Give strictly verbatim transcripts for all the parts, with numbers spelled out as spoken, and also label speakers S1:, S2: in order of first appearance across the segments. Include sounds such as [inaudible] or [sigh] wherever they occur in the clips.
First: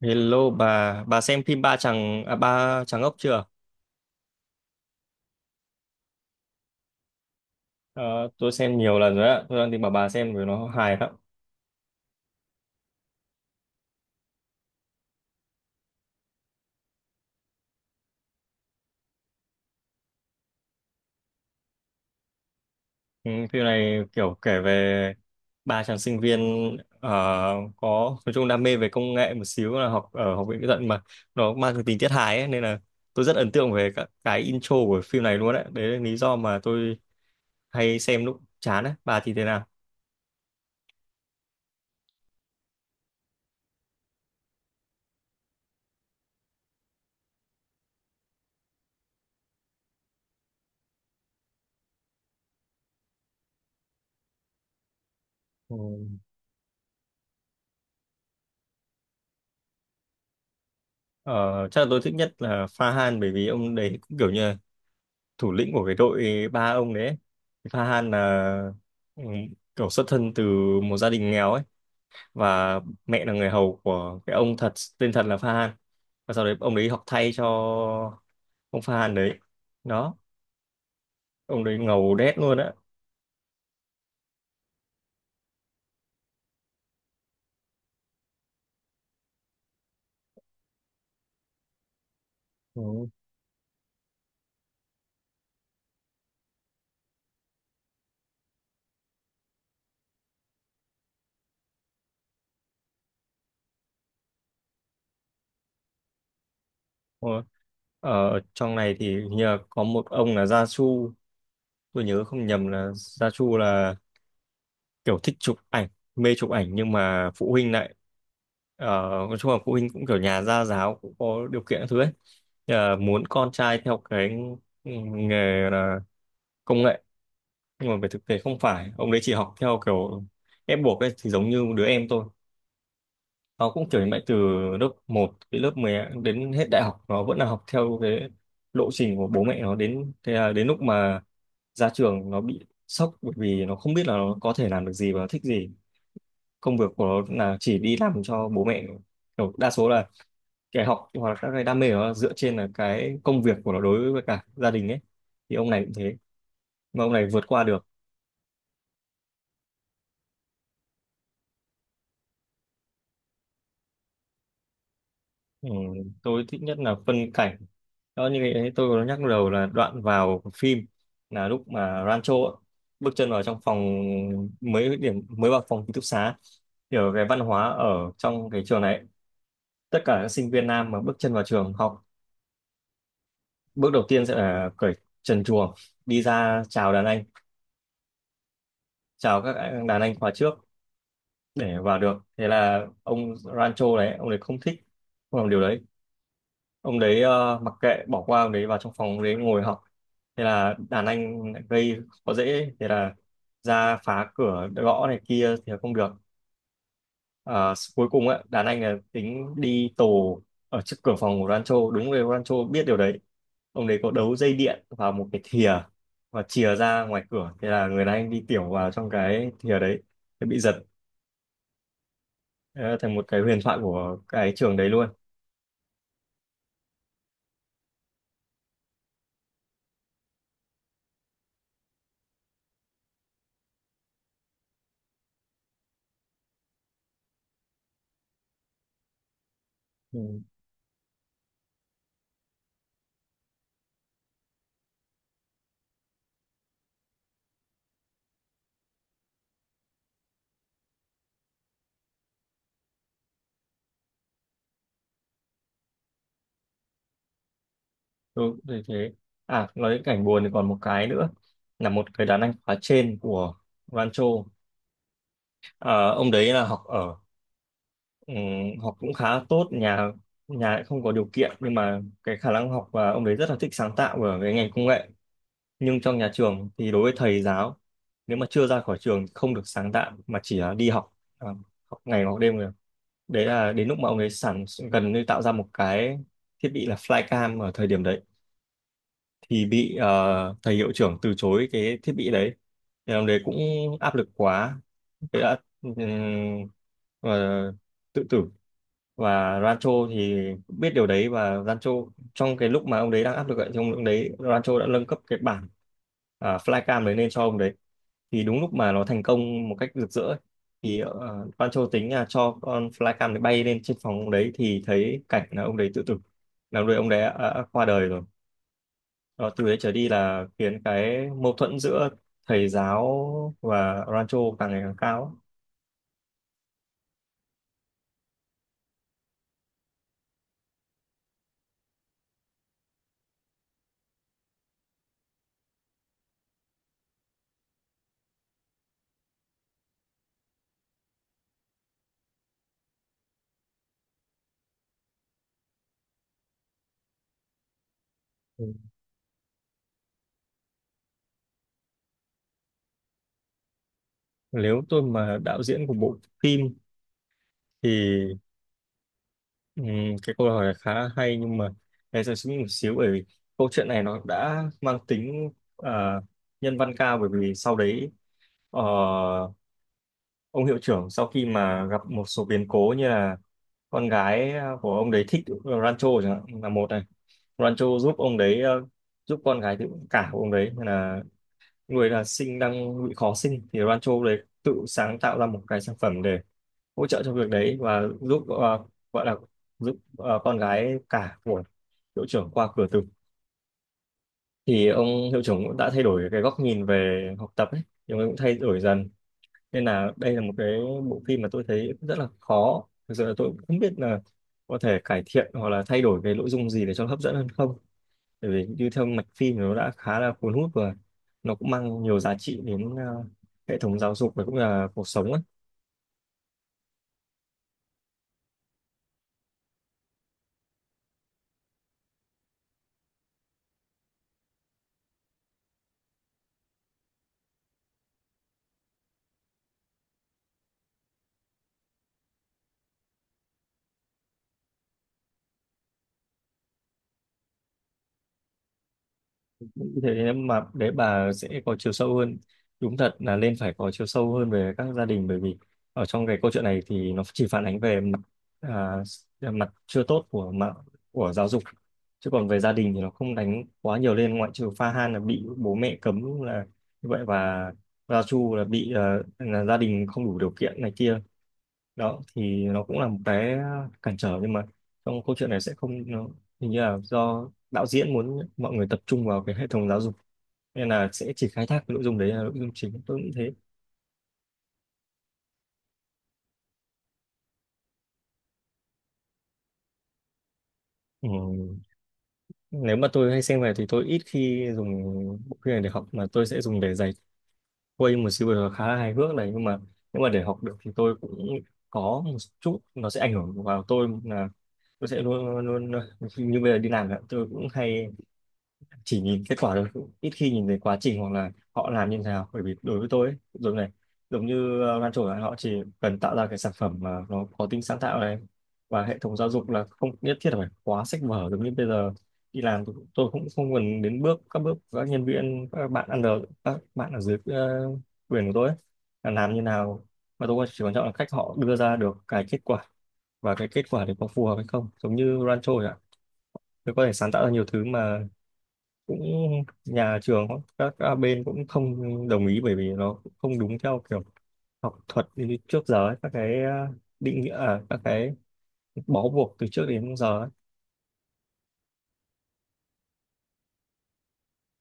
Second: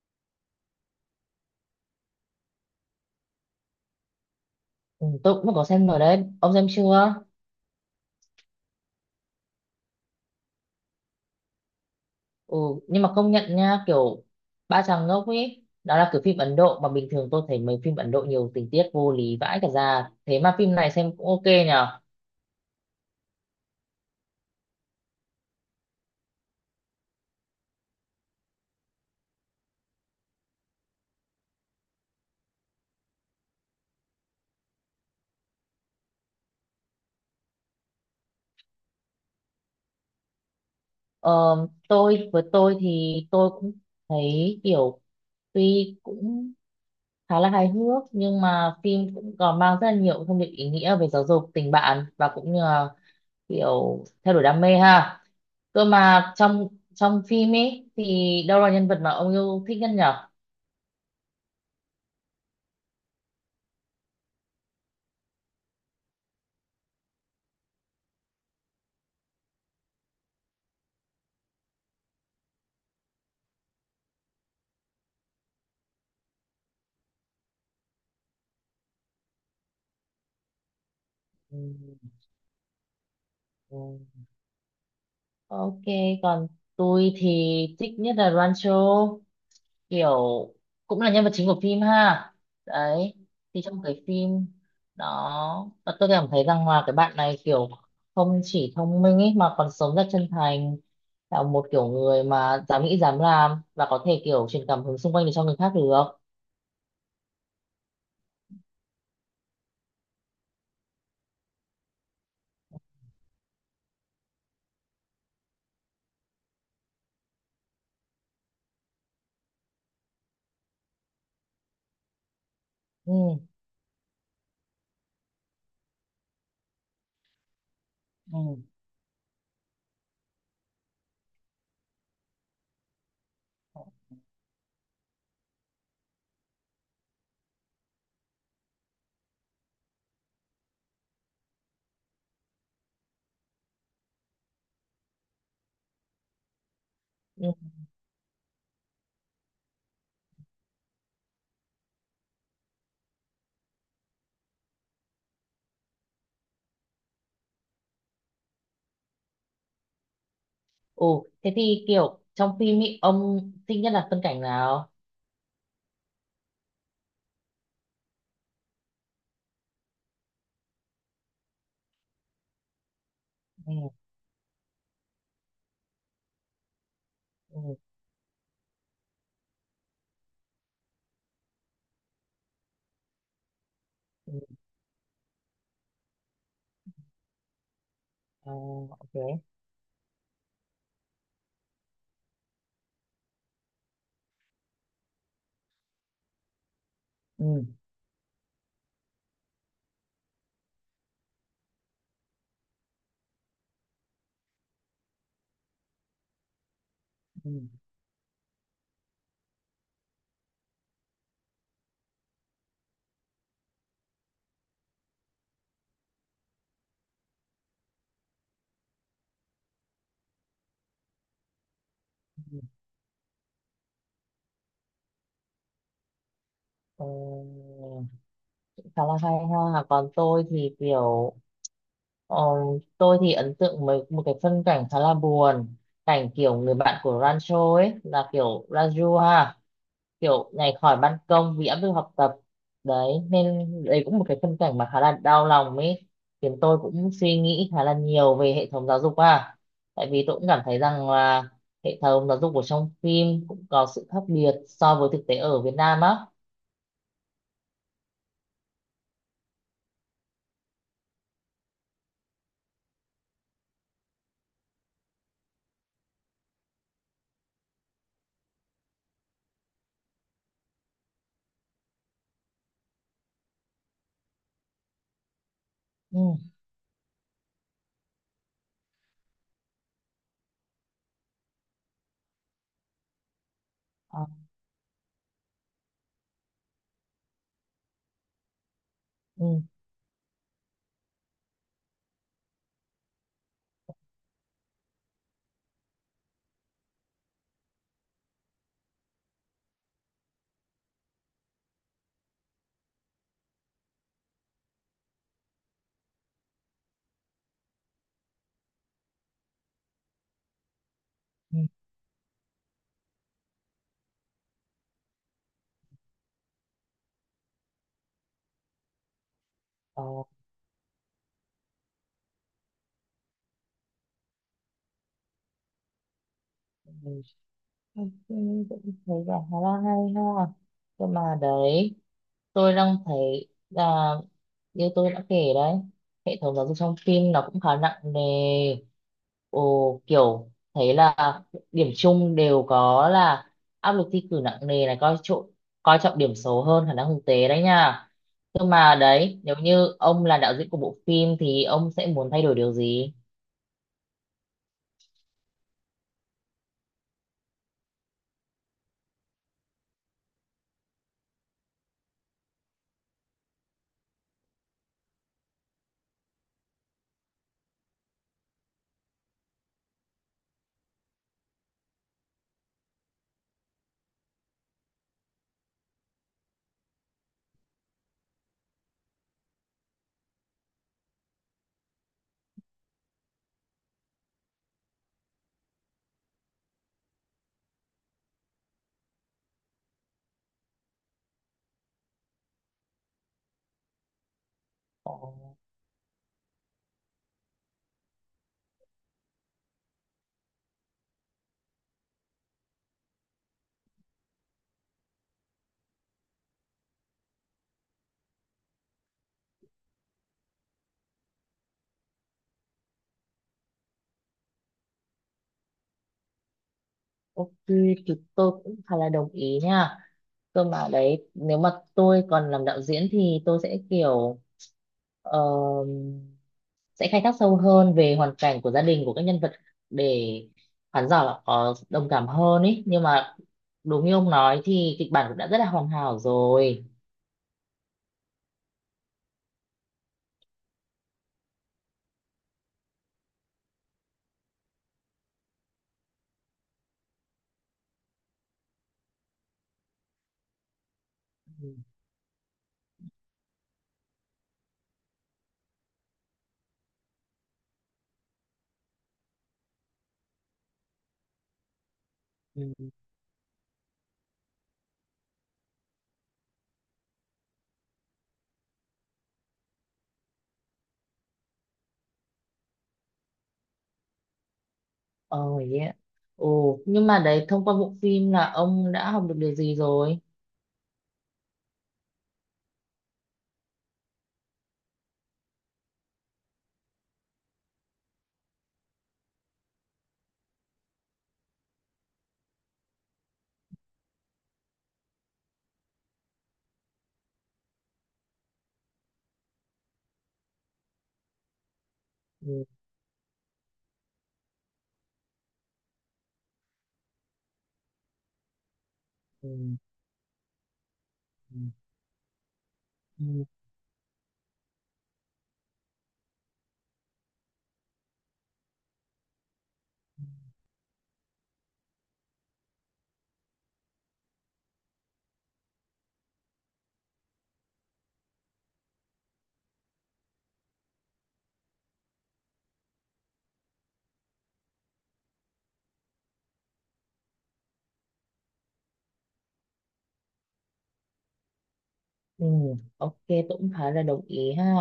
S1: Hello bà, bà xem phim Ba Chàng à, Ba Chàng Ốc chưa?
S2: Ừ, tôi cũng có xem rồi đấy, ông xem chưa?
S1: Ờ, tôi xem nhiều lần rồi ạ. Tôi đang tìm bảo bà xem vì nó hài lắm.
S2: ừ nhưng mà công nhận nha, kiểu ba chàng ngốc ấy đó là kiểu phim Ấn Độ mà bình thường tôi thấy mấy phim Ấn Độ nhiều tình tiết vô lý vãi cả ra, thế mà phim này xem cũng ok nhở.
S1: Ừ, phim này kiểu kể về ba chàng sinh viên ờ, có nói chung đam mê về công nghệ một xíu là học ở học viện kỹ thuật mà nó mang cái tính tiết hài ấy, nên là tôi rất ấn tượng về các cái intro của phim này luôn đấy. Đấy là lý do mà tôi hay xem lúc chán ấy. Bà thì thế nào?
S2: ờ, tôi với tôi thì tôi cũng thấy kiểu tuy cũng khá là hài hước, nhưng mà phim cũng còn mang rất là nhiều thông điệp ý nghĩa về giáo dục, tình bạn, và cũng như là kiểu theo đuổi đam mê ha.
S1: Ừ.
S2: Cơ mà trong trong phim ấy thì đâu là nhân vật mà ông yêu thích nhất nhở?
S1: Ờ, chắc là tôi thích nhất là Pha Han bởi vì ông đấy cũng kiểu như là thủ lĩnh của cái đội ba ông đấy ấy. Farhan là ừ, kiểu xuất thân từ một gia đình nghèo ấy, và mẹ là người hầu của cái ông thật, tên thật là Farhan, và sau đấy ông đấy học thay cho ông Farhan đấy. Đó,
S2: Ừ,
S1: ông đấy ngầu đét luôn á.
S2: ừ. Ok, còn tôi thì thích nhất là Rancho, kiểu cũng là nhân vật chính của phim ha.
S1: Ừ.
S2: Đấy, thì trong cái phim đó, và tôi cảm thấy rằng là cái bạn này kiểu không chỉ thông minh ấy, mà còn sống rất chân thành, là một kiểu người mà dám nghĩ dám làm và có thể kiểu truyền cảm hứng xung quanh để cho người khác được.
S1: Ừ. Ở trong này thì hình như là có một ông là Gia Chu, tôi nhớ không nhầm là Gia Chu là kiểu thích chụp ảnh, mê chụp ảnh, nhưng mà phụ huynh lại ờ, nói chung là phụ huynh cũng kiểu nhà gia giáo, cũng có điều kiện các thứ ấy. Ờ, muốn
S2: Ừ,
S1: con trai theo cái nghề là công nghệ, nhưng mà về thực tế
S2: ừ,
S1: không phải ông đấy chỉ học theo kiểu ép buộc ấy. Thì giống như đứa em tôi, nó cũng kiểu như vậy, từ lớp một, đến lớp mười, đến hết đại học nó vẫn là học theo cái lộ trình của bố mẹ nó. Đến thế là đến lúc mà ra trường nó bị sốc bởi vì nó không biết là nó có thể làm được gì và nó thích gì. Công việc của nó
S2: ừ.
S1: là chỉ đi làm cho bố mẹ, kiểu đa số là cái học hoặc là các cái đam mê của nó dựa trên là cái công việc của nó đối với cả gia đình ấy. Thì ông này cũng thế, mà ông này vượt qua được.
S2: Ừ, thế thì kiểu trong phim ý, ông thích nhất là phân cảnh nào?
S1: Ừ, tôi thích nhất là phân cảnh đó, như cái tôi có nhắc đầu, là đoạn vào phim, là lúc mà Rancho ấy, bước chân vào trong
S2: Ừ,
S1: phòng, mới điểm mới vào phòng ký túc xá. Thì ở cái văn
S2: ừ,
S1: hóa ở trong cái trường này ấy, tất cả các sinh viên nam mà bước chân vào trường học, bước đầu tiên sẽ
S2: ừ.
S1: là cởi trần truồng đi ra chào đàn anh,
S2: À, ok.
S1: chào các anh- đàn anh khóa trước để vào được. Thế là ông Rancho đấy, ông đấy không thích, không làm điều đấy. Ông đấy ờ,
S2: Ừ.
S1: mặc kệ, bỏ qua, ông đấy vào trong phòng ông đấy ngồi học. Thế là đàn anh lại gây khó dễ, thế là ra phá cửa, gõ này kia thì không được.
S2: Ừ.
S1: Ờ, cuối cùng á, đàn anh là tính đi tù ở trước cửa phòng của Rancho, đúng rồi, Rancho biết điều đấy, ông đấy có đấu dây điện vào một cái thìa và chìa ra ngoài cửa, thế là người đàn anh đi tiểu vào trong cái thìa đấy. Thế bị giật. Đấy là thành một cái huyền thoại của cái trường đấy luôn.
S2: Ờ, khá là hay ha. Còn tôi thì kiểu ờ, tôi thì ấn tượng với một cái phân cảnh khá là buồn, cảnh kiểu người bạn của Rancho ấy là kiểu Raju ha,
S1: Ừ,
S2: kiểu nhảy khỏi ban công vì áp lực học tập. Đấy nên đấy cũng một cái phân cảnh mà khá là đau lòng ấy, khiến tôi cũng suy nghĩ khá là nhiều về hệ thống giáo dục à. Tại vì tôi cũng cảm thấy rằng là hệ thống giáo dục của trong phim cũng có sự khác biệt so với thực tế ở Việt Nam á.
S1: đúng thế thế. À, nói đến cảnh buồn thì còn một cái nữa, là một cái đàn anh khóa trên của Rancho. À, ông đấy là học ở ừ, học cũng khá tốt, nhà nhà lại không có điều kiện, nhưng mà cái khả năng học, và ông đấy rất là thích sáng tạo ở cái ngành công nghệ. Nhưng trong
S2: ừ.
S1: nhà trường thì đối với thầy giáo, nếu mà chưa ra khỏi trường thì không được sáng tạo, mà chỉ là đi học, à, học ngày học đêm. Đấy là đến lúc mà ông
S2: Ờ,
S1: ấy sản gần như tạo ra một cái thiết bị là flycam ở thời điểm đấy,
S2: ừ,
S1: thì bị ờ, thầy hiệu trưởng từ chối cái thiết bị đấy. Thì ông đấy cũng áp lực quá, thế đã ừm, ờ, tự tử. Và Rancho thì biết điều đấy, và Rancho, trong cái lúc mà ông đấy đang áp lực ấy, thì ông lúc đấy Rancho đã nâng cấp cái bản, à, flycam đấy lên cho ông đấy. Thì đúng lúc mà nó thành công một cách rực rỡ ấy, thì ờ,
S2: ừ.
S1: Rancho tính là cho con flycam đấy bay lên trên phòng ông đấy, thì thấy cảnh là ông đấy tự tử, là lúc đấy ông đấy đã, đã qua đời rồi. Đó, từ đấy trở
S2: Ờ,
S1: đi là khiến cái mâu thuẫn giữa thầy giáo và Rancho càng ngày càng cao.
S2: mình thấy- cũng thấy là khá là hay ha. Nhưng mà đấy, tôi đang thấy là như tôi đã kể đấy, hệ thống giáo dục trong phim nó cũng khá nặng nề. Ồ, kiểu thấy là điểm chung đều có là áp lực thi cử nặng nề này, coi trọng coi trọng điểm số hơn khả năng thực tế đấy nha. Nhưng
S1: Ừ.
S2: mà đấy, nếu như ông là đạo diễn của bộ phim thì ông sẽ muốn thay đổi điều gì?
S1: Nếu tôi mà đạo diễn của bộ phim thì Ừ, cái câu hỏi này khá là hay, nhưng mà em sẽ suy nghĩ một xíu, bởi vì câu chuyện này nó đã mang tính ờ, nhân văn cao. Bởi vì sau đấy ờ, ông hiệu trưởng, sau khi mà gặp một số biến cố như là con gái của ông đấy thích Rancho chẳng hạn, là một này, Rancho giúp ông đấy, ờ, giúp con gái tự cả của ông đấy, nên là người là sinh đang bị khó sinh, thì Rancho đấy tự sáng tạo ra một cái sản phẩm để hỗ trợ trong việc đấy, và giúp, ờ, gọi là giúp ờ, con gái cả của hiệu trưởng qua cửa tử. Thì ông hiệu
S2: Ồ.
S1: trưởng cũng đã thay đổi cái góc nhìn về học tập ấy, thì ông ấy cũng thay đổi dần. Nên là đây là một cái bộ phim mà tôi thấy rất là khó, thực sự là tôi cũng không biết là có thể cải thiện hoặc là thay đổi cái nội dung gì để cho nó hấp dẫn hơn không, bởi vì như theo mạch phim thì nó đã khá là cuốn hút, và nó cũng mang nhiều giá trị đến ờ, hệ thống giáo dục và cũng là cuộc sống.
S2: Ok thì tôi cũng khá là đồng ý nha. Cơ mà đấy nếu mà tôi còn làm đạo diễn thì tôi sẽ kiểu ờ, sẽ khai thác sâu hơn về hoàn cảnh của gia đình của các nhân vật, để khán giả là có đồng cảm hơn ý. Nhưng mà đúng như ông nói thì kịch bản cũng đã rất là hoàn hảo rồi.
S1: Thế mà để bà sẽ có chiều sâu hơn, đúng thật là nên phải có chiều sâu hơn về các gia đình, bởi vì ở trong cái câu chuyện này thì nó chỉ phản ánh về mặt, à, mặt chưa tốt của mặt của giáo dục,
S2: Ừ.
S1: chứ còn về gia đình thì nó không đánh quá nhiều lên, ngoại trừ Pha Han là bị bố mẹ cấm là như vậy, và Gia Chu là bị, ờ, là gia đình không đủ điều kiện này kia. Đó, thì
S2: Ừ.
S1: nó cũng là một cái cản trở, nhưng mà trong câu chuyện này sẽ không nó, hình như là do đạo diễn muốn mọi người tập trung vào cái hệ thống giáo dục, nên là sẽ chỉ khai thác cái nội dung đấy, là nội dung chính, tôi nghĩ thế.
S2: Ờ, yeah. Ồ, nhưng mà đấy thông qua bộ phim là ông đã học được điều gì rồi?
S1: Ừ. Nếu mà tôi hay xem về thì tôi ít khi dùng bộ phim này để học, mà tôi sẽ dùng để giải khuây một siêu, vừa khá là hài hước này. Nhưng mà nếu mà để học được thì tôi cũng có một chút nó sẽ ảnh hưởng vào tôi, là tôi sẽ luôn luôn, như bây giờ đi làm ạ, tôi cũng hay chỉ nhìn kết quả thôi, cũng ít khi nhìn thấy quá trình hoặc là họ làm như thế nào, bởi
S2: Ừ.
S1: vì đối với tôi ấy, giống này giống như ờ, Lan Trổ, là họ chỉ cần tạo ra cái sản phẩm mà nó có tính sáng tạo này, và hệ thống giáo
S2: Ừ.
S1: dục là không nhất thiết là phải quá sách vở
S2: Ừ.
S1: giống như bây giờ. Đi làm tôi,
S2: Ừ.
S1: tôi cũng không cần đến bước các bước, các nhân viên, các bạn ăn được, các bạn ở dưới ờ, quyền của tôi ấy, là làm như nào, mà tôi chỉ quan trọng là cách họ đưa ra được cái kết quả, và cái kết quả đấy có phù hợp hay không, giống như Rancho ạ. Tôi có thể sáng tạo ra nhiều thứ mà cũng, nhà trường, các, các bên cũng không đồng ý, bởi vì nó cũng không đúng theo kiểu học thuật như trước giờ ấy, các cái ờ, định nghĩa, à, các cái bó buộc từ trước đến giờ ấy.
S2: Ừ, ok, tôi cũng thấy là đồng ý ha.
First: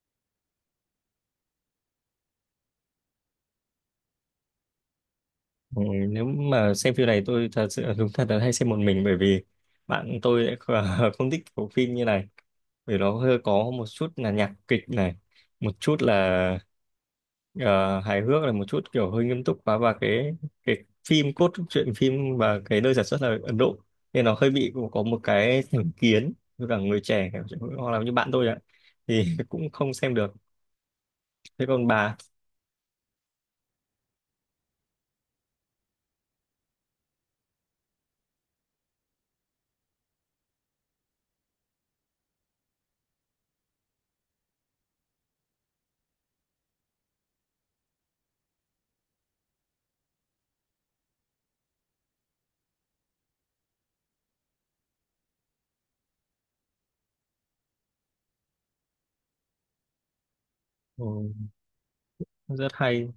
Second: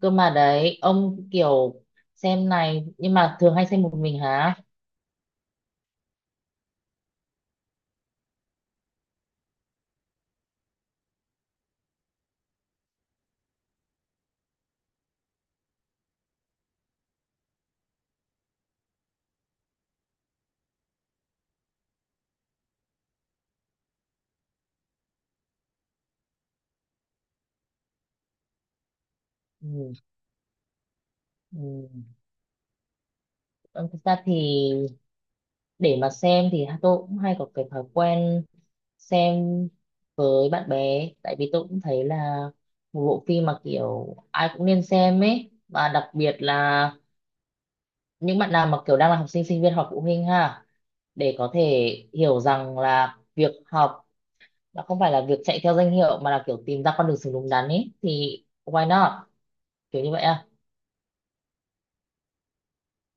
S2: Cơ mà đấy ông kiểu xem này, nhưng mà thường hay xem một mình hả?
S1: Ừ, nếu mà xem phim này tôi thật sự đúng thật là hay xem một mình, bởi vì bạn tôi lại kh- [laughs] không thích bộ phim như này, bởi nó hơi có một chút là nhạc kịch này, một chút là ờ, hài hước, là một chút kiểu hơi nghiêm túc quá, và cái, cái phim, cốt truyện phim và cái nơi sản xuất là Ấn Độ, nên nó hơi bị có một cái thành kiến với cả người trẻ hoặc là như bạn tôi ạ, thì [laughs] cũng không
S2: Ừ,
S1: xem được. Thế còn
S2: ừ.
S1: bà?
S2: Ông thực ra thì để mà xem thì tôi cũng hay có cái thói quen xem với bạn bè, tại vì tôi cũng thấy là một bộ phim mà kiểu ai cũng nên xem ấy, và đặc biệt là những bạn nào mà kiểu đang là học sinh sinh viên hoặc phụ huynh ha, để có thể hiểu rằng là việc học nó không phải là việc chạy theo danh hiệu, mà là kiểu tìm ra con đường sống đúng đắn ấy thì why not, kiểu như vậy à.
S1: Ừ, rất hay.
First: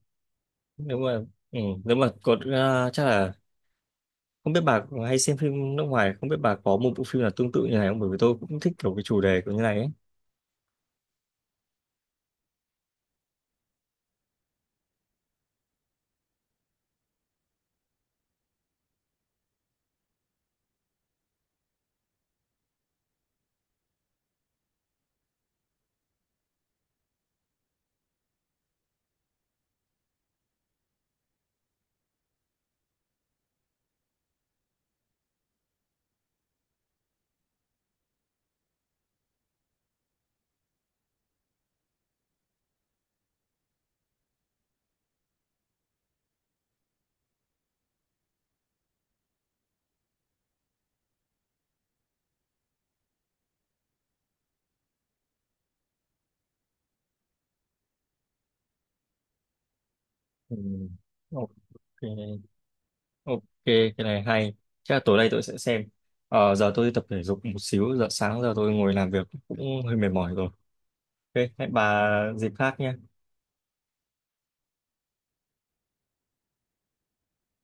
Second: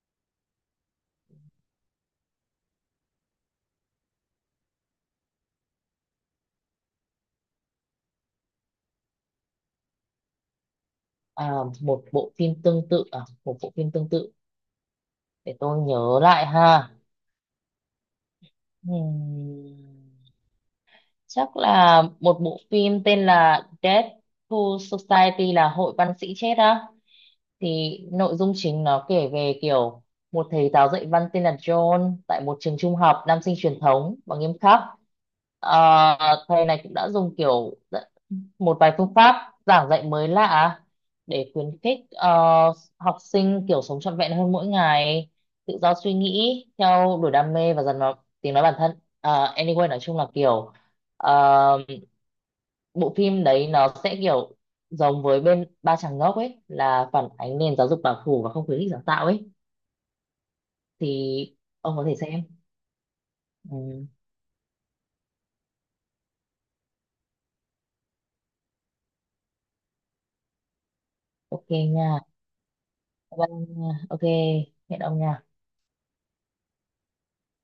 S1: Nếu mà ừ, nếu mà có ờ, chắc là, không biết bà hay xem phim nước ngoài, không biết bà có một bộ phim nào tương tự như này không? Bởi vì tôi cũng thích kiểu cái chủ đề của như này ấy.
S2: à Một bộ phim tương tự à? Một bộ phim tương tự để tôi nhớ lại ha. Ừm, Chắc là một bộ phim tên là Death to Society, là hội văn sĩ chết á, thì nội dung chính nó kể về kiểu một thầy giáo dạy văn tên là John tại một trường trung học nam sinh truyền thống và nghiêm khắc. Ờ, thầy này cũng đã dùng kiểu rất- một vài phương pháp giảng dạy mới lạ để khuyến khích ờ, học sinh kiểu sống trọn vẹn hơn mỗi ngày, tự do suy nghĩ, theo đuổi đam mê và dần vào tiếng nói bản thân. Ờ, anyway, nói chung là kiểu ờ, bộ phim đấy nó sẽ kiểu giống với bên Ba Chàng Ngốc ấy, là phản ánh nền giáo dục bảo thủ và không khuyến khích sáng tạo ấy,
S1: Ừ. Ok,
S2: thì ông có thể xem.
S1: ok, cái
S2: Ừ,
S1: này hay. Chắc là tối nay tôi sẽ xem. Ờ, giờ tôi đi tập thể dục một xíu, giờ sáng giờ tôi ngồi làm việc cũng hơi mệt mỏi rồi. Ok,
S2: ok
S1: hẹn bà
S2: nha.
S1: dịp khác nhé.
S2: Vâng, ok, hẹn ông nha.